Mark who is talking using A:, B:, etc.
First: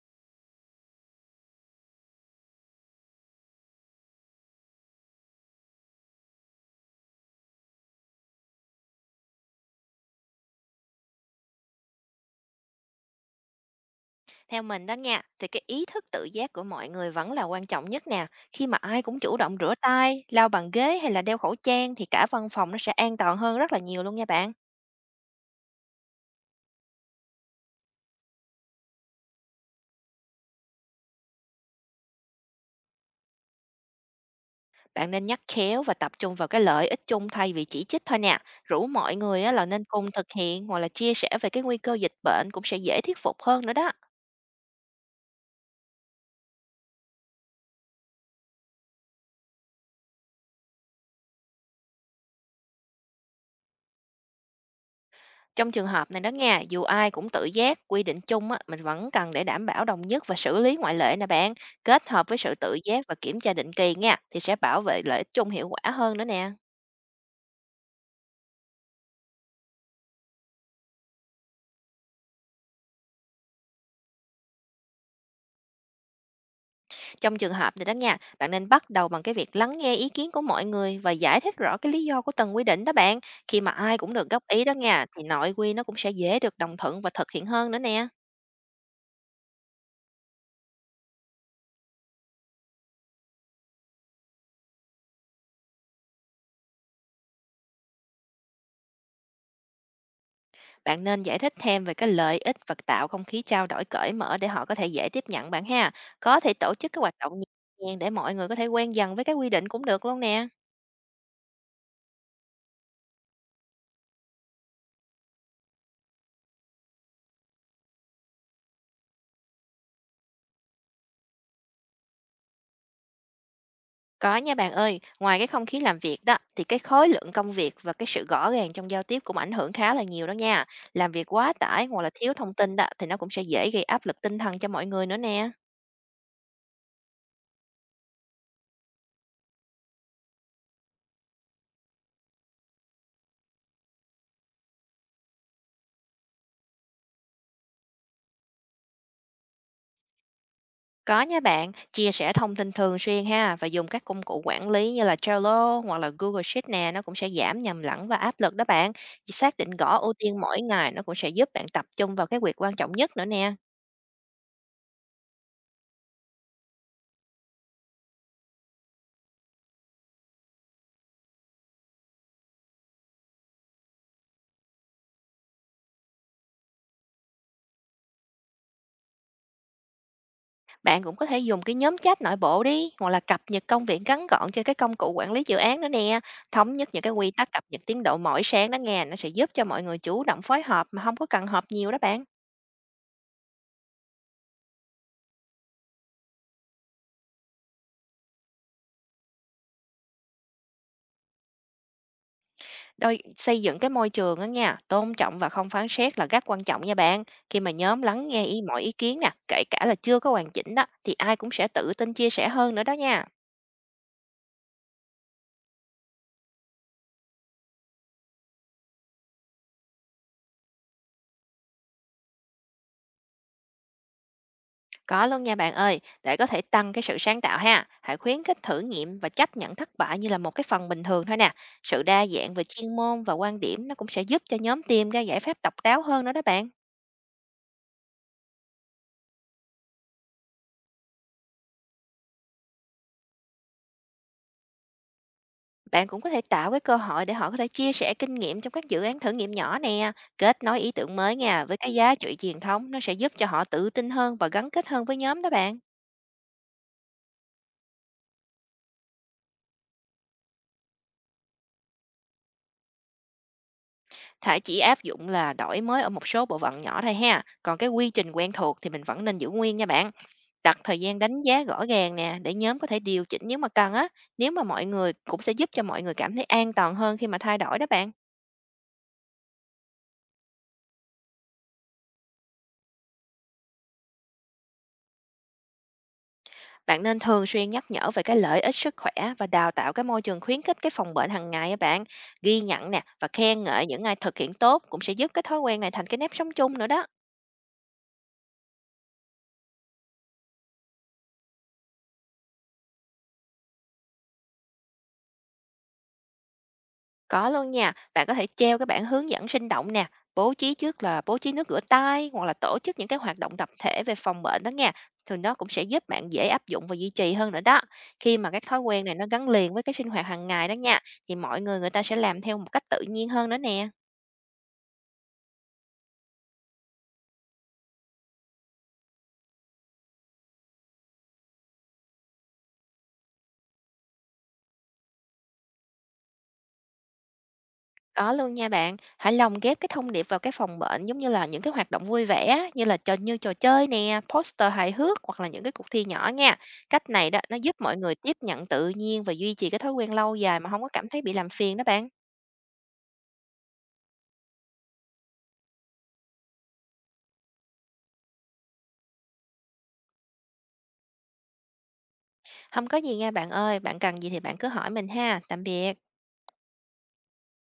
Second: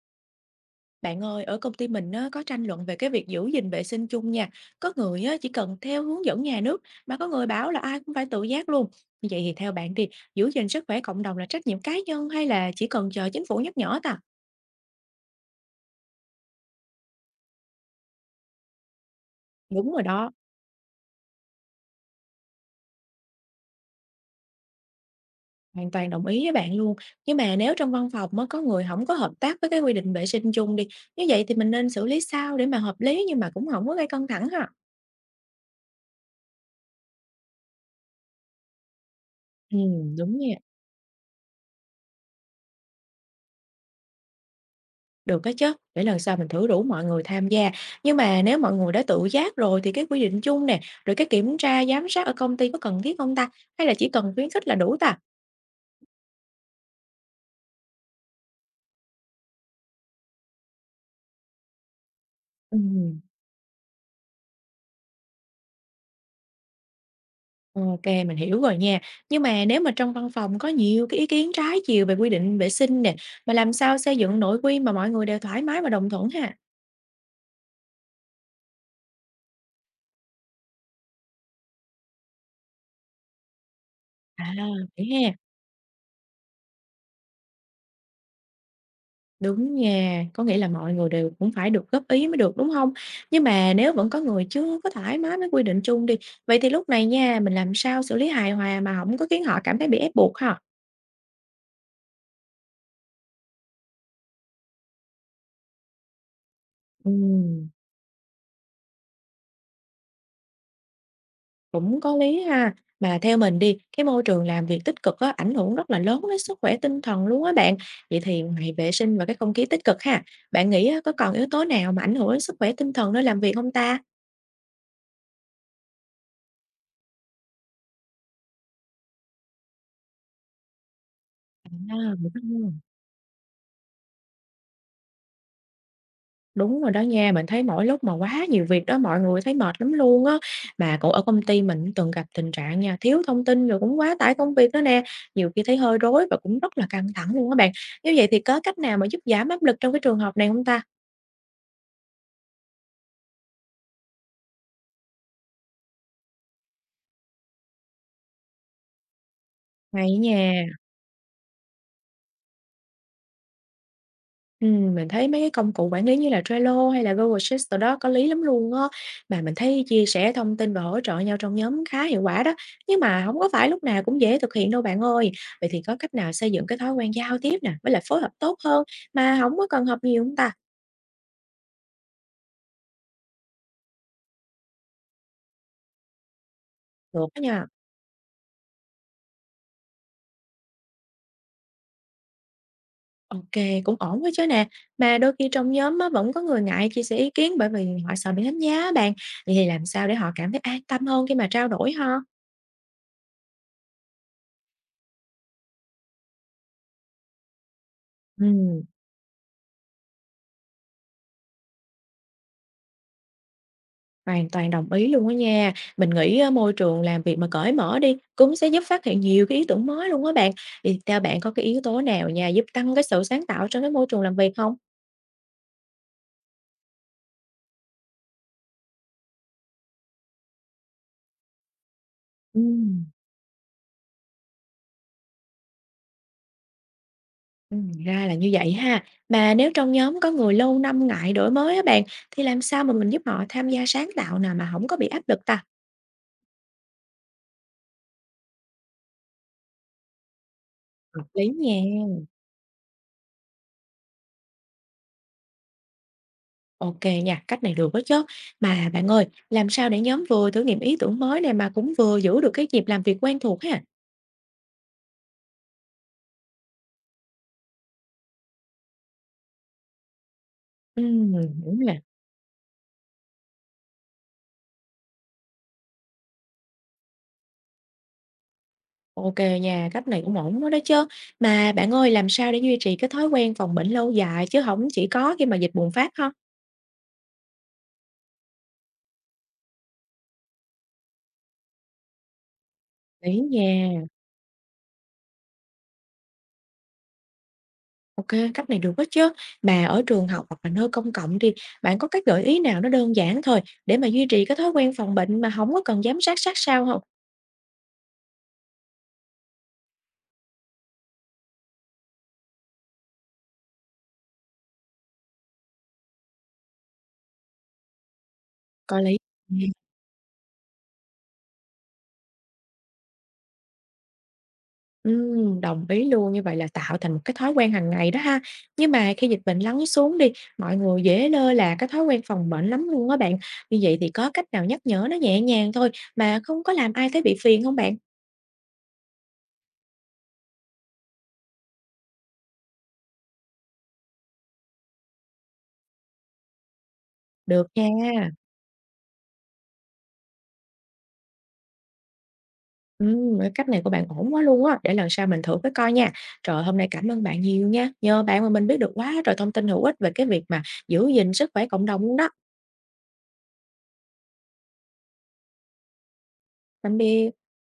A: Bạn ơi, ở công ty mình á, có tranh luận về cái việc giữ gìn vệ sinh chung nha. Có người á, chỉ cần theo hướng dẫn nhà nước, mà có người bảo là ai cũng phải tự giác luôn. Như vậy thì theo bạn thì giữ gìn sức khỏe cộng đồng là trách nhiệm cá nhân hay là chỉ cần chờ chính phủ nhắc nhở ta?
B: Theo mình đó nha, thì cái ý thức tự giác của mọi người vẫn là quan trọng nhất nè. Khi mà ai cũng chủ động rửa
A: Đúng rồi
B: tay,
A: đó,
B: lau bàn ghế hay là đeo khẩu trang thì cả văn phòng nó sẽ an toàn hơn rất là nhiều luôn nha bạn.
A: hoàn toàn đồng ý với bạn luôn. Nhưng mà nếu trong văn phòng mới có người không có hợp tác với cái quy định vệ sinh chung đi, như vậy thì mình nên xử lý sao để mà hợp lý nhưng mà cũng không có gây căng thẳng ha?
B: Bạn nên nhắc khéo và tập trung vào cái lợi ích chung thay vì chỉ trích thôi nè. Rủ mọi người á là
A: Ừ,
B: nên cùng thực
A: đúng nha.
B: hiện hoặc là chia sẻ về cái nguy cơ dịch bệnh cũng sẽ dễ thuyết phục hơn nữa đó.
A: Được á chứ, để lần sau mình thử rủ mọi người tham gia. Nhưng mà nếu mọi người đã tự giác rồi thì cái quy định chung nè, rồi cái kiểm tra, giám sát ở công ty có cần thiết không ta? Hay là chỉ cần khuyến khích là đủ ta?
B: Trong trường hợp này đó nha, dù ai cũng tự giác, quy định chung á, mình vẫn cần để đảm bảo đồng nhất và xử lý ngoại lệ nè bạn. Kết hợp với sự tự giác và
A: Ừm,
B: kiểm tra định kỳ nha, thì sẽ bảo vệ lợi ích chung hiệu quả hơn nữa nè.
A: Ok, mình hiểu rồi nha. Nhưng mà nếu mà trong văn phòng có nhiều cái ý kiến trái chiều về quy định vệ sinh nè, mà làm sao xây dựng nội quy mà mọi người đều thoải mái và đồng thuận ha?
B: Trong trường hợp này đó nha, bạn nên bắt đầu bằng cái việc lắng nghe ý kiến của mọi người và giải thích rõ cái lý do của từng quy định đó bạn. Khi mà ai cũng được
A: À,
B: góp ý đó
A: vậy
B: nha, thì
A: ha.
B: nội quy nó cũng sẽ dễ được đồng thuận và thực hiện hơn nữa nè.
A: Đúng nha, có nghĩa là mọi người đều cũng phải được góp ý mới được, đúng không? Nhưng mà nếu vẫn có người chưa có thoải mái với quy định chung đi, vậy thì lúc này nha, mình làm sao xử lý hài hòa mà không có khiến họ cảm thấy bị ép buộc ha?
B: Bạn nên giải thích thêm về cái lợi ích và tạo không khí trao đổi cởi mở để họ có thể dễ tiếp nhận bạn ha. Có thể tổ chức các hoạt động nhẹ
A: Ừm,
B: nhàng để mọi người có thể quen dần với các quy định cũng được luôn nè.
A: cũng có lý ha. Mà theo mình đi, cái môi trường làm việc tích cực á, ảnh hưởng rất là lớn đến sức khỏe tinh thần luôn á bạn. Vậy thì ngoài vệ sinh và cái không khí tích cực ha, bạn nghĩ á, có còn yếu tố nào mà ảnh hưởng đến sức khỏe tinh thần nơi làm việc không ta?
B: Có nha bạn ơi, ngoài cái không khí làm việc đó thì cái khối lượng công việc và cái sự rõ ràng trong giao tiếp cũng ảnh hưởng khá là nhiều đó nha. Làm việc quá tải
A: À,
B: hoặc là
A: vậy
B: thiếu
A: đó.
B: thông tin đó thì nó cũng sẽ dễ gây áp lực tinh thần cho mọi người nữa nè.
A: Đúng rồi đó nha, mình thấy mỗi lúc mà quá nhiều việc đó, mọi người thấy mệt lắm luôn á. Mà cũng ở công ty mình cũng từng gặp tình trạng nha, thiếu thông tin rồi cũng quá tải công việc đó nè, nhiều khi thấy hơi rối và cũng rất là căng thẳng luôn các bạn. Như vậy thì có cách nào mà giúp giảm áp lực trong cái trường hợp này không ta?
B: Có nha bạn, chia sẻ thông tin thường xuyên ha và dùng các công cụ quản lý như là Trello hoặc là Google Sheet nè, nó cũng sẽ giảm nhầm lẫn và áp lực đó bạn. Xác định rõ ưu
A: Hay á
B: tiên mỗi
A: nha.
B: ngày nó cũng sẽ giúp bạn tập trung vào cái việc quan trọng nhất nữa nè.
A: Mình thấy mấy cái công cụ quản lý như là Trello hay là Google Sheets tụi đó có lý lắm luôn á, mà mình thấy chia sẻ thông tin và hỗ trợ nhau trong nhóm khá hiệu quả đó, nhưng mà không có phải lúc nào cũng dễ thực hiện đâu bạn ơi. Vậy thì có cách nào xây dựng cái thói quen giao tiếp nè, với lại phối hợp tốt hơn mà không có cần họp nhiều hông ta?
B: Bạn cũng có thể dùng cái nhóm chat nội bộ đi hoặc là cập nhật công việc ngắn gọn trên cái công cụ quản lý dự án đó nè. Thống nhất những cái
A: Được.
B: quy
A: Á
B: tắc cập
A: nha,
B: nhật tiến độ mỗi sáng đó nghe, nó sẽ giúp cho mọi người chủ động phối hợp mà không có cần họp nhiều đó bạn.
A: ô cũng ổn quá chứ nè, mà đôi khi trong nhóm á vẫn có người ngại chia sẻ ý kiến bởi vì họ sợ bị đánh giá á bạn, vậy thì làm sao để họ cảm thấy an tâm hơn khi mà trao đổi ha?
B: Xây dựng cái môi trường đó nha, tôn trọng và không phán xét là rất quan trọng nha bạn. Khi mà nhóm lắng nghe mọi
A: Ừm.
B: ý kiến nè, kể cả là chưa có hoàn chỉnh đó, thì ai cũng sẽ tự tin chia sẻ hơn nữa đó nha.
A: Hoàn toàn đồng ý luôn á nha. Mình nghĩ á, môi trường làm việc mà cởi mở đi cũng sẽ giúp phát hiện nhiều cái ý tưởng mới luôn á bạn. Thì theo bạn có cái yếu tố nào nha giúp tăng cái sự sáng tạo trong cái môi trường làm việc không?
B: Có luôn nha bạn ơi, để có thể tăng cái sự sáng tạo ha, hãy khuyến khích thử nghiệm và chấp nhận thất bại như là một cái phần bình thường thôi nè. Sự đa dạng về chuyên
A: Ừm,
B: môn và quan điểm nó cũng sẽ giúp cho nhóm tìm ra giải pháp độc đáo hơn nữa đó bạn.
A: Ra là như vậy ha. Mà nếu trong nhóm có người lâu năm ngại đổi mới á bạn thì làm sao mà mình giúp họ tham gia sáng tạo nào mà không có bị áp lực ta?
B: Bạn cũng có thể tạo cái cơ hội để họ có thể chia sẻ kinh nghiệm trong các dự án thử nghiệm nhỏ nè, kết nối ý tưởng
A: Hợp
B: mới
A: lý
B: nha
A: nha.
B: với cái giá trị truyền thống, nó sẽ giúp cho họ tự tin hơn và gắn kết hơn với nhóm đó bạn.
A: Ok nha, cách này được đó chứ. Mà bạn ơi, làm sao để nhóm vừa thử nghiệm ý tưởng mới này mà cũng vừa giữ được cái nhịp làm việc quen thuộc ha?
B: Chỉ áp dụng là đổi mới ở một số bộ phận nhỏ thôi ha, còn cái quy trình quen thuộc thì mình vẫn nên giữ nguyên nha bạn. Đặt thời gian
A: Ừm,
B: đánh giá
A: đúng
B: rõ
A: nè.
B: ràng nè để nhóm có thể điều chỉnh nếu mà cần á, nếu mà mọi người cũng sẽ giúp cho mọi người cảm thấy an toàn hơn khi mà thay đổi đó bạn.
A: OK nha, cách này cũng ổn quá đó chứ. Mà bạn ơi, làm sao để duy trì cái thói quen phòng bệnh lâu dài chứ không chỉ có khi mà dịch bùng phát ha?
B: Bạn nên thường xuyên nhắc nhở về cái lợi ích sức khỏe và đào tạo cái môi trường khuyến khích cái phòng bệnh hàng ngày á bạn. Ghi nhận nè và
A: Đấy
B: khen ngợi
A: nha,
B: những ai thực hiện tốt cũng sẽ giúp cái thói quen này thành cái nếp sống chung nữa đó.
A: OK, cách này được đó chứ. Mà ở trường học hoặc là nơi công cộng thì bạn có cái gợi ý nào nó đơn giản thôi để mà duy trì cái thói quen phòng bệnh mà không có cần giám sát sát sao không?
B: Có luôn nha, bạn có thể treo cái bảng hướng dẫn sinh động nè, bố trí nước rửa tay hoặc là tổ chức những cái hoạt động tập thể về phòng bệnh đó nha. Thì nó cũng sẽ giúp bạn dễ áp dụng và duy trì hơn nữa đó. Khi mà các thói
A: Có
B: quen này
A: lý.
B: nó gắn liền với cái sinh hoạt hàng ngày đó nha, thì mọi người người ta sẽ làm theo một cách tự nhiên hơn nữa nè.
A: Đồng ý luôn, như vậy là tạo thành một cái thói quen hàng ngày đó ha. Nhưng mà khi dịch bệnh lắng xuống đi, mọi người dễ lơ là cái thói quen phòng bệnh lắm luôn á bạn. Như vậy thì có cách nào nhắc nhở nó nhẹ nhàng thôi mà không có làm ai thấy bị phiền không bạn?
B: Có luôn nha bạn, hãy lồng ghép cái thông điệp vào cái phòng bệnh giống như là những cái hoạt động vui vẻ á, như là trò chơi nè, poster hài hước hoặc là những cái cuộc thi nhỏ nha. Cách này đó nó
A: Được
B: giúp mọi người
A: nha.
B: tiếp nhận tự nhiên và duy trì cái thói quen lâu dài mà không có cảm thấy bị làm phiền đó bạn.
A: Cái cách này của bạn ổn quá luôn á, để lần sau mình thử cái coi nha. Trời, hôm nay cảm ơn bạn nhiều nha, nhờ bạn mà mình biết được quá trời thông tin hữu ích về cái việc mà giữ gìn sức khỏe cộng đồng luôn đó.
B: Không có gì nha bạn ơi, bạn cần gì thì bạn cứ hỏi mình ha. Tạm biệt.
A: Tạm biệt.